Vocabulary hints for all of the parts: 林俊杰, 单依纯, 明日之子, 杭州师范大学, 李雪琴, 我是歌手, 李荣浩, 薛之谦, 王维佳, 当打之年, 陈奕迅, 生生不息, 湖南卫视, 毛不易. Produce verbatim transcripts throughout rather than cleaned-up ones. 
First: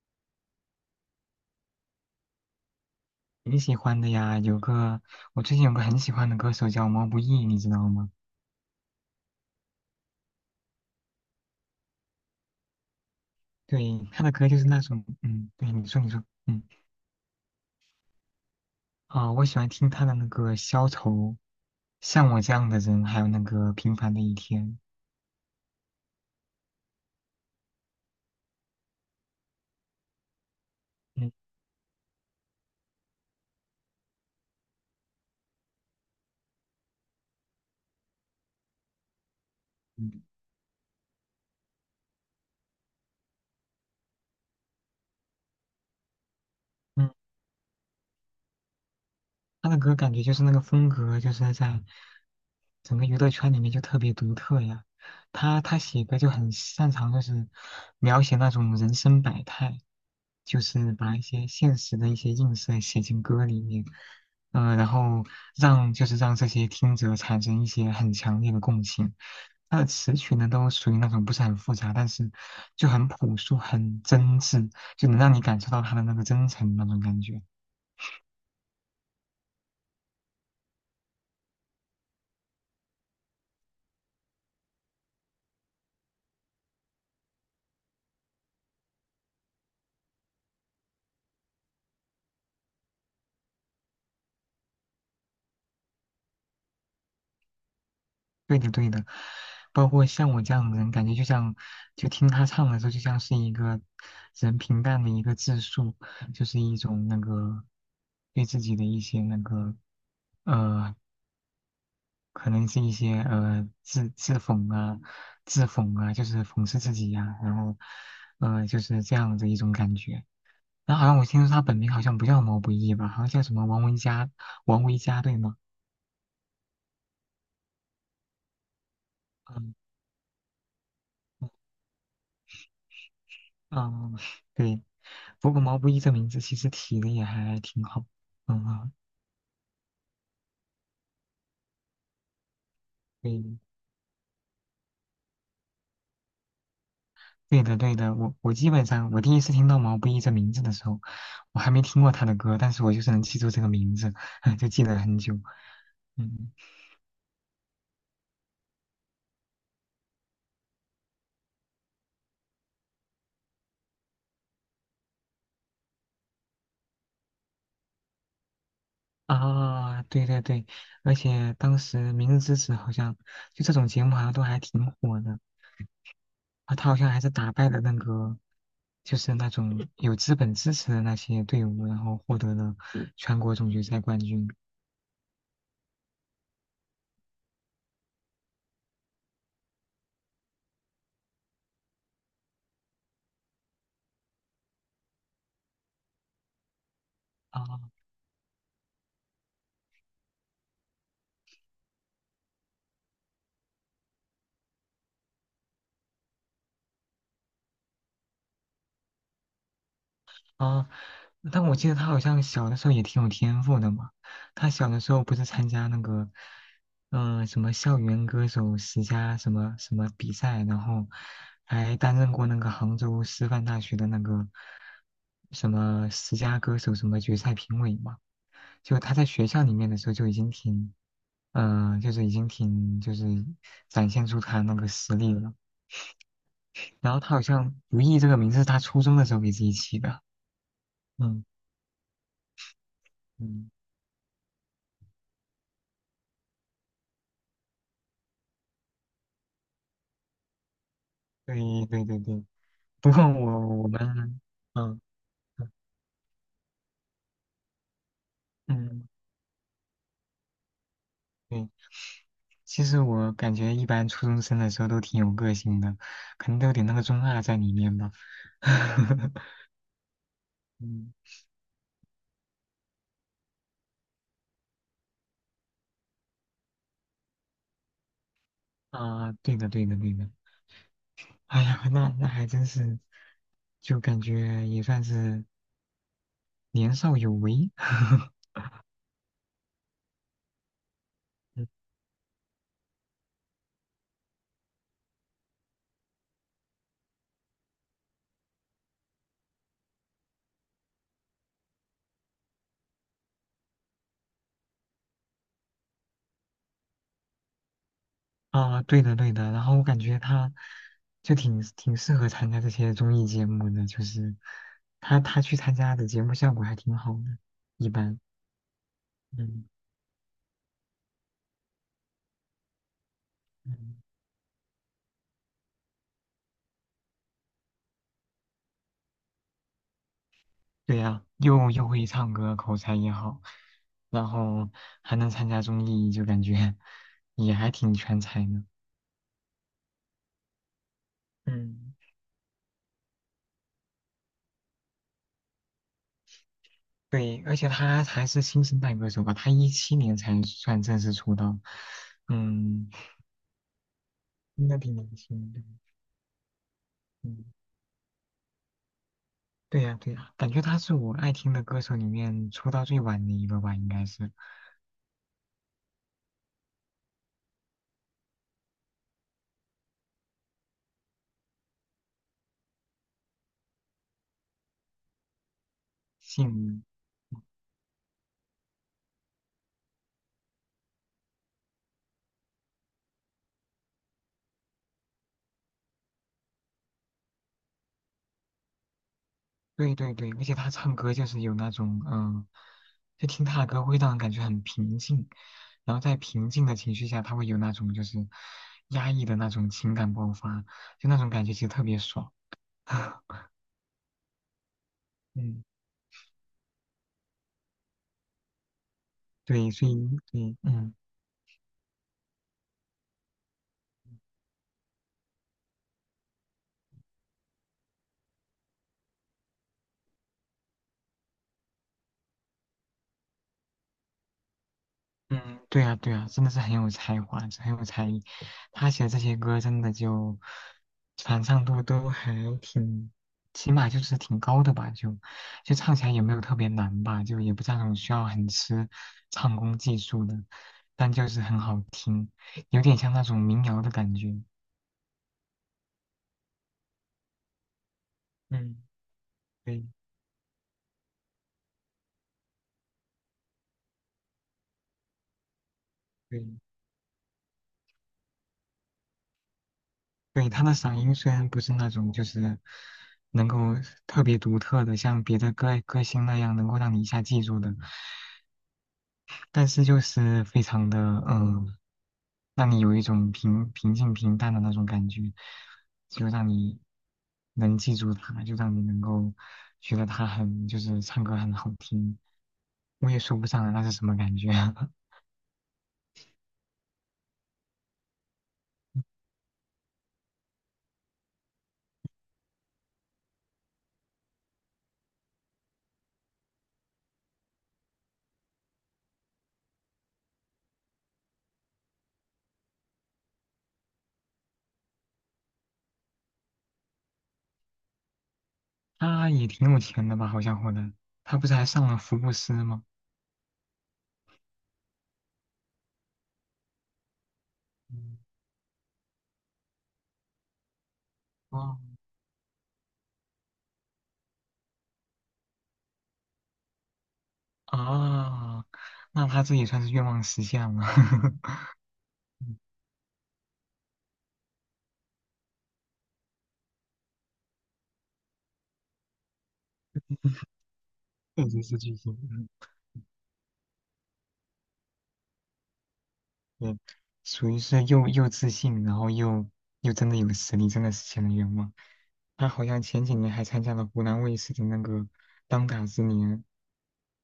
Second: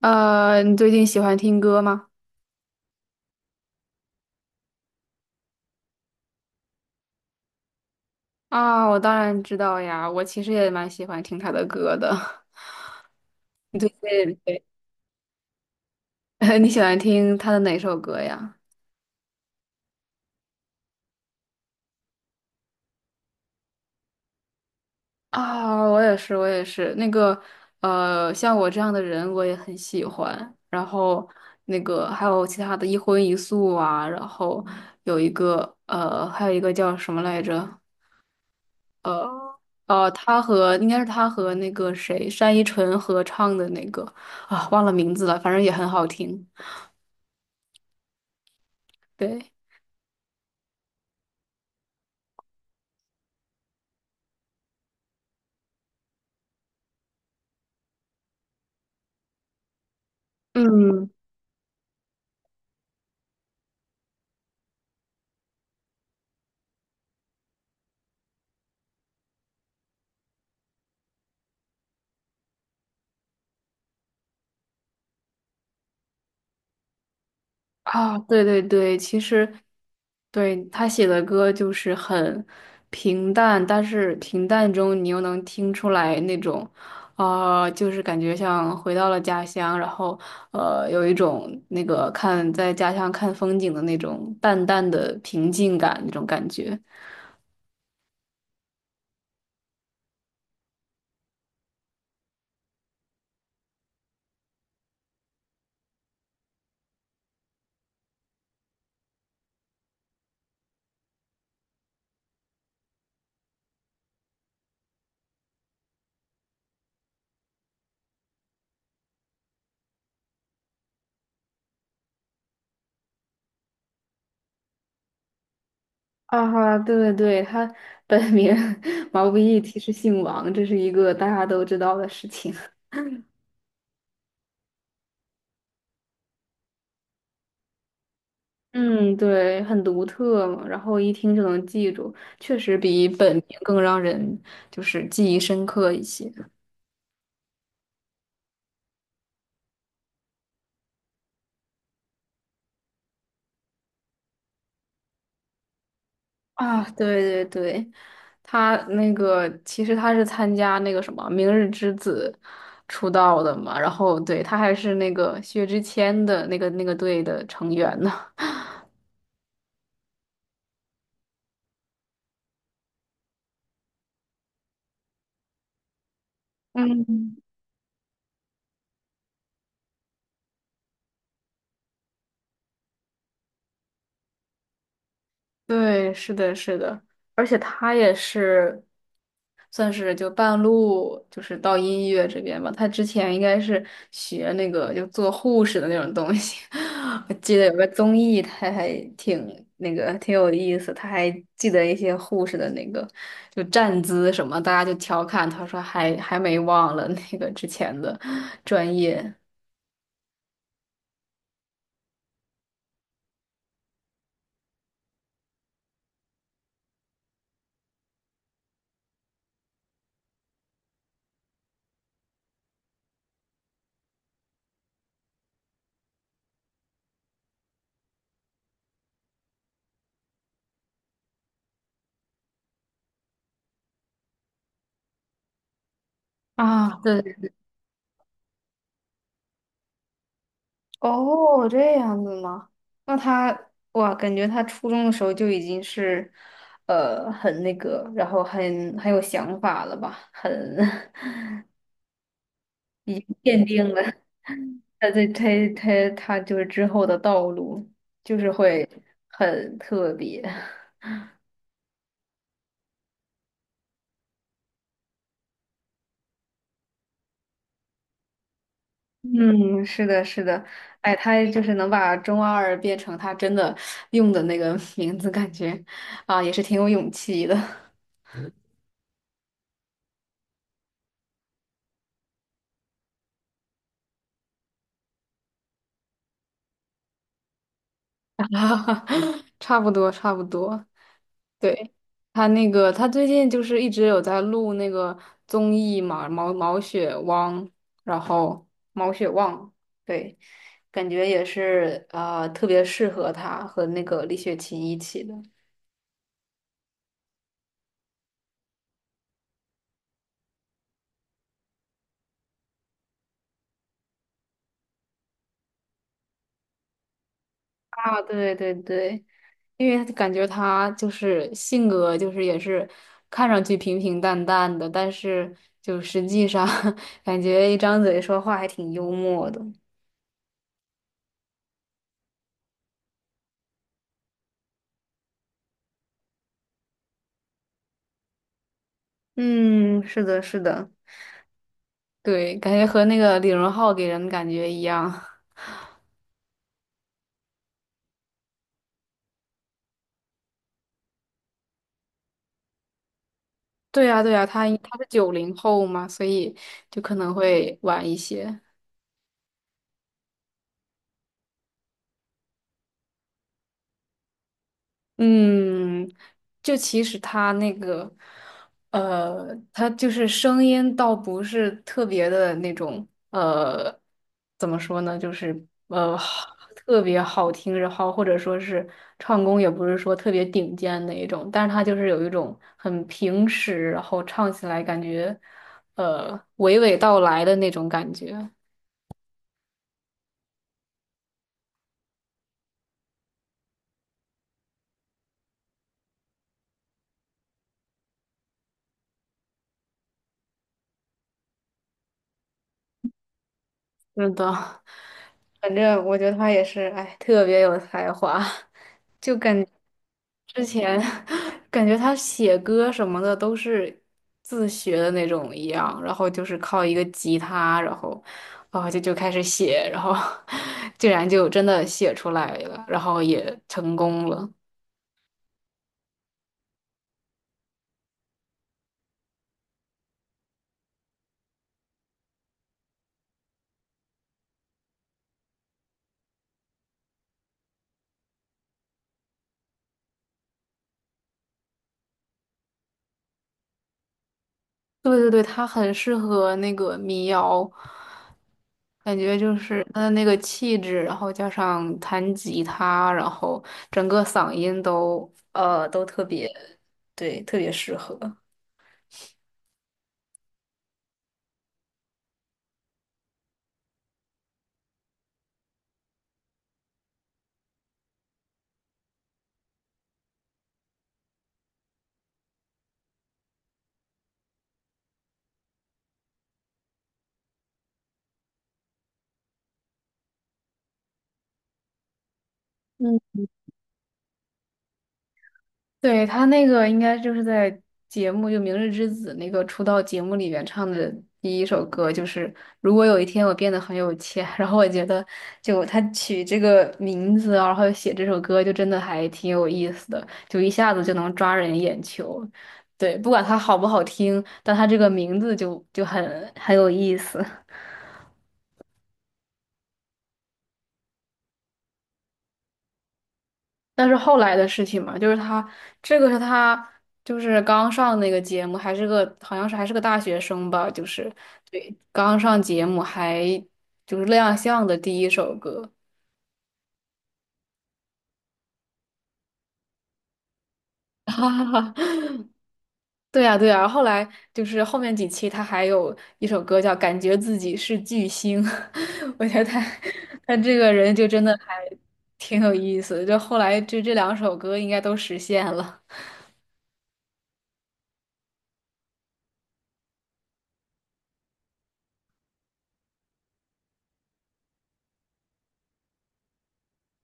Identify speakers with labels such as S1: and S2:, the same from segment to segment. S1: 呃，你最近喜欢听歌吗？
S2: 挺喜欢的呀，有个我最近有个很喜欢的歌手叫毛不易，你知道吗？
S1: 啊，我当然知道呀，我其实也蛮喜欢听他的歌的。你最
S2: 对，他的
S1: 近
S2: 歌就
S1: 对
S2: 是那种，嗯，对，你说你说，嗯，
S1: 你喜欢听他的哪首歌呀？
S2: 啊、我喜欢听他的那个《消愁》，像我这样的人，还有那个《平凡的一天》。
S1: 啊，我也是，我也是。那个，呃，像我这样的人，我也很喜欢。然后，
S2: 嗯
S1: 那个还有其他的一荤一素啊，然后有一个，呃，还有一个叫什么来着？呃呃，
S2: 嗯
S1: 他和应该是他和那个谁单依纯合唱的那个啊，忘了名字了，反正也很好听。
S2: 嗯。
S1: 对，
S2: 他的歌感觉就是那个风格，就是在整个娱乐圈里面就特别独特呀。他他写歌就很擅长，就是描写那种人生百态，就是
S1: 嗯
S2: 把一些现实的一些映射写进歌里面。嗯、然后让就是让这些听者产生一些很强烈的共情。他的词曲呢，都属于那种不是很复杂，但是就很朴素、很真挚，就能让你感受到他的那个真诚那种感觉。
S1: 啊，对对对，其实对他写的歌就是很平淡，但是平淡中你又能听出来那种。啊、就是感觉像回到了家乡，然后呃，有一种那个看在家乡看风景的那种淡淡的平静感，那种感觉。
S2: 对的，对的，包括像我这样的人，感觉就像，就听他唱的时候，就像是一个人平淡的一个自述，就是一种那个对自己的一些那个呃，可能是一些呃自自讽啊、自讽啊，就是讽刺自己呀、然后呃就是这样的一种感觉。然后好像我听说他本名好像不叫毛不易吧，好像叫什么王维佳，王维佳对吗？
S1: 啊哈，对对对，他本名 毛不易，
S2: 嗯。
S1: 其实姓王，这是一个大家都知道的事情。
S2: 嗯，对。不过毛不易这名字其实起的也还挺好。嗯啊，
S1: 嗯，对，很独特嘛，然后一听就能记住，确实比本名
S2: 对，
S1: 更让人就是记忆深刻一些。
S2: 对的，对的。我我基本上我第一次听到毛不易这名字的时候，我还没听过他的歌，但是我就是能记住这个名字，就记得很久。嗯
S1: 啊，对对对，他那个其实他是参加那个什么《明日之子》出道的嘛，然后对他还是那个薛之谦的那个那个队的成员呢。
S2: 啊，对对对，而且当时《明日之子》好像就这种节目好像都还挺火的啊，他好像还是
S1: 嗯。
S2: 打败了那个就是那种有资本支持的那些队伍，然后获得了全国总决赛冠军。
S1: 对，是的，是的，而且他也是算是就半路就是到音乐这边吧。他之前应该是学那个就做护士的那种东西，我记得有个
S2: 啊。
S1: 综艺，他还挺那个挺有意思，他还记得一些护士的那个就站姿什么，大家就调侃他说还还没忘了那个之前的专业
S2: 啊，但我记得他好像小的时候也挺有天赋的嘛。他小的时候不是参加那个，嗯、什么校园歌手十佳什么什么比赛，然后还担任过那个杭州师范大学的那个什么十佳歌手什么决赛评委嘛。就他在学校里面的时候就已经挺，嗯、就是已经挺就是展现出他那个实力了。
S1: 啊。
S2: 然后
S1: 对
S2: 他好像“如意”这个名字是他初中的时候给自己起的。嗯。
S1: 哦，这样子吗？那他，
S2: 嗯
S1: 哇，感觉他初中的时候就已经是，呃，很那个，然后很很有想法了吧？很，
S2: 对对对对，不
S1: 已经
S2: 过
S1: 奠
S2: 我
S1: 定
S2: 我
S1: 了
S2: 们，嗯
S1: 他这他
S2: 嗯，
S1: 他他就是之后的道路，就是会
S2: 嗯
S1: 很特别。
S2: 对，其实我感觉一般初中生的时候都挺有个性的，可能都有点那个中二在里面吧。
S1: 嗯，是的，是的，
S2: 嗯
S1: 哎，他就是能把中二变成他真的用的那个 名字，感觉啊，也是挺有勇气的。
S2: 啊，对的对的对的，哎呀，那那还真是，就感觉也算是年少有为。
S1: 差不多，差不多。对，他那个，他最近就是一直有在录那个综艺嘛，毛毛血汪，然后毛血旺，对，感觉也是呃特别适合他和那个李雪琴一起的
S2: 啊，对的对的，然后我感觉他就挺挺适合参加这些综艺节目的，就是他他去参加的节目效果还挺好的，一
S1: 啊，
S2: 般，
S1: 对对对，
S2: 嗯
S1: 因为感觉他就是性格就是也是看上去
S2: 嗯，
S1: 平平淡淡的，但是就实际上 感觉一张嘴说话还挺幽默的。
S2: 对呀、又又会唱歌，口才也好，然后还能参加综艺，就感觉也还挺全才的，
S1: 嗯，是的，是的。
S2: 嗯，
S1: 对，感觉和那个李荣浩给人的感觉一样。
S2: 对，而且他还是新生代歌手吧，他一七年才算正式出道，嗯，
S1: 对呀，对呀，他
S2: 应该挺
S1: 他是
S2: 年
S1: 九
S2: 轻
S1: 零
S2: 的，
S1: 后嘛，所以就可能
S2: 嗯。
S1: 会晚一些。
S2: 对呀，对呀，感觉他是我爱听的歌手里面出道最晚的一个吧，应该是
S1: 嗯，就其实他那个，呃，他就是声音倒不是特别的那种，呃，怎么说呢，就是呃，好
S2: 姓，
S1: 特别好听，然后或者说是唱功也不是说特别顶尖的一种，但是他就是有一种很平实，然后唱起来感觉，呃，娓娓道来的那种感觉，
S2: 对对对，而且他唱歌就是有那种，嗯、就听他的歌会让人感觉很平静，然后在平静的情绪下，他会有那种就是压抑的那种情感爆发，就那种感觉其实特别爽。
S1: 是的，
S2: 嗯，
S1: 反正我觉得他也是，哎，特别有才华，就感
S2: 对，所以对，
S1: 之
S2: 嗯。
S1: 前 感觉他写歌什么的都是自学的那种一样，然后就是靠一个吉他，然后哦就就开始写，然后 竟然就真的写出来了，然后也成功了。
S2: 嗯，对呀，对呀，真的是很有才华，很有才艺。他写的这些歌真的就传唱度都还挺，起码就是挺高的吧，就就唱起来也没有特别难吧，就也不是那种需要很吃唱功技术的，但就是很好听，有点像那种民谣的感觉。
S1: 对对对，它很适合那个民谣，
S2: 嗯，
S1: 感觉就是
S2: 对
S1: 它的那个气质，然后加上弹吉他，然后整个嗓音都呃都特
S2: 对
S1: 别，对，特别适合。
S2: 对，他的嗓音虽然不是那种就是能够特别独特的，像别的歌歌星那样能够让你一下记住的。但是就是非常的嗯，让你有一种平平静平淡的那种感觉，就让你能记住他，就让你能够觉得他很就是唱歌很好听，我也
S1: 嗯，
S2: 说不上来那是什么感觉。
S1: 对，他那个应该就是在节目就《明日之子》那个出道节目里面唱的第一首歌，就是如果有一天我变得很有钱，然后我觉得就他取这个名字啊然后写这首歌，就真的还挺有意思的，就一下子就能抓人眼球。对，不管它好不好听，但它这个名字就就很很有意思。
S2: 他也挺有钱的吧，好像混的，他不是还上了福布斯吗？
S1: 那是后来的事情嘛，就是他这个是他就是刚上
S2: 嗯
S1: 那个节目，还是个好像是还是个大学生吧，就是
S2: 哦
S1: 对刚上节目还就是亮相的第一首歌。
S2: 啊，那他这也算是愿望实现了，
S1: 对呀，对呀，后来就是后面几期他还有一首歌叫《感觉自己是巨星》，我觉得他他这个人就真
S2: 确
S1: 的
S2: 实
S1: 还
S2: 是巨星。
S1: 挺有意思的，就后来就这两首歌应该都实现了。
S2: 嗯，属于是又又自信，然后又又真的有实力，真的实现了愿望。他好像前几年还参加了湖南卫视的那个当打之年，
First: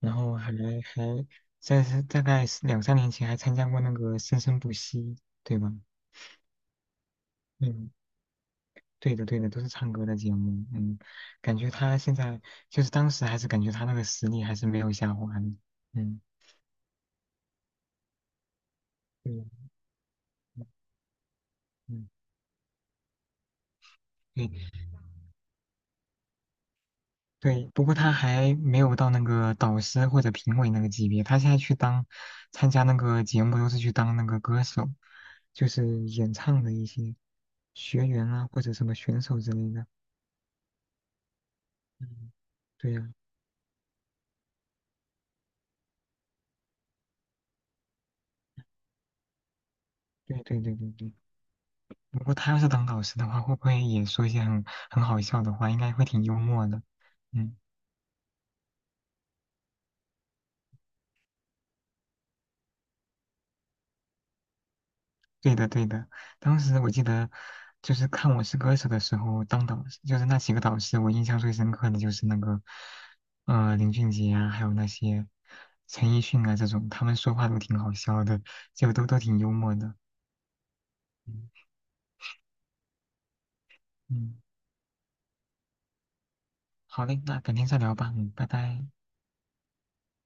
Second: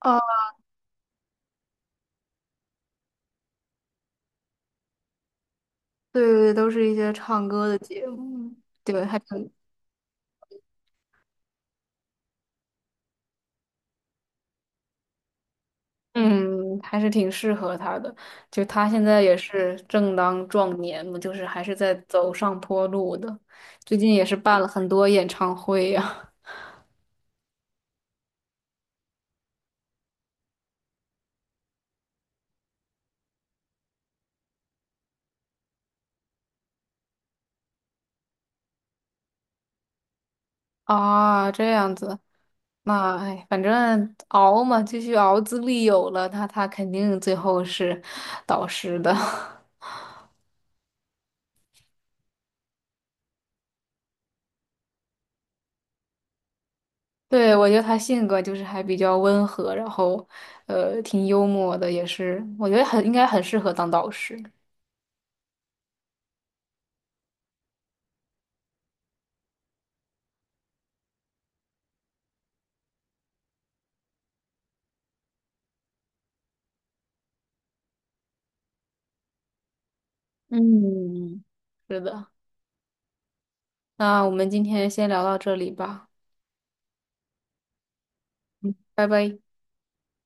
S1: 哦，
S2: 然后还还在是大概是两三年前还参加过那个生生不息，对吧？
S1: 对对对，都是一些唱歌的
S2: 嗯，
S1: 节目，对，
S2: 对
S1: 还
S2: 的对的，
S1: 挺
S2: 都是唱歌的节目。嗯，感觉他现在就是当时还是感觉他那个实力还是没有下滑的。嗯，
S1: 嗯，还是挺适合他的。就他现在也
S2: 对，
S1: 是正当
S2: 嗯，
S1: 壮年嘛，就是还是在
S2: 嗯
S1: 走上坡路的。最近也是办了
S2: 嗯。
S1: 很多演唱会呀、
S2: 对，不过他还没有到那个导师或者评委那个级别，他现在去当参加那个节目都是去当那个歌手，就是演唱的一些学员啊或者什么选手之类的。
S1: 啊。这样子，
S2: 嗯，对呀、
S1: 那哎，反正熬嘛，继续熬，资历有了，他他肯定最后是导师的。
S2: 对对对对对。不过他要是当导师的话，会不会也说一些很很好笑的话？应该会挺幽默的。
S1: 对，
S2: 嗯。
S1: 我觉得他性格就是还比较温和，然后呃挺幽默的，也是我觉得很应该很适合当导师。
S2: 对的，对的。当时我记得，就是看《我是歌手》的时候，当导师就是那几个导师，我印象最深刻的就是那个，呃，林俊杰啊，还有那些陈奕迅啊这种，他们说话都挺好笑的，就都都挺幽默的。嗯
S1: 嗯，是的。那我
S2: 嗯，
S1: 们今天先聊到这里吧，
S2: 好嘞，那改天再聊吧，嗯，拜拜。
S1: 拜拜。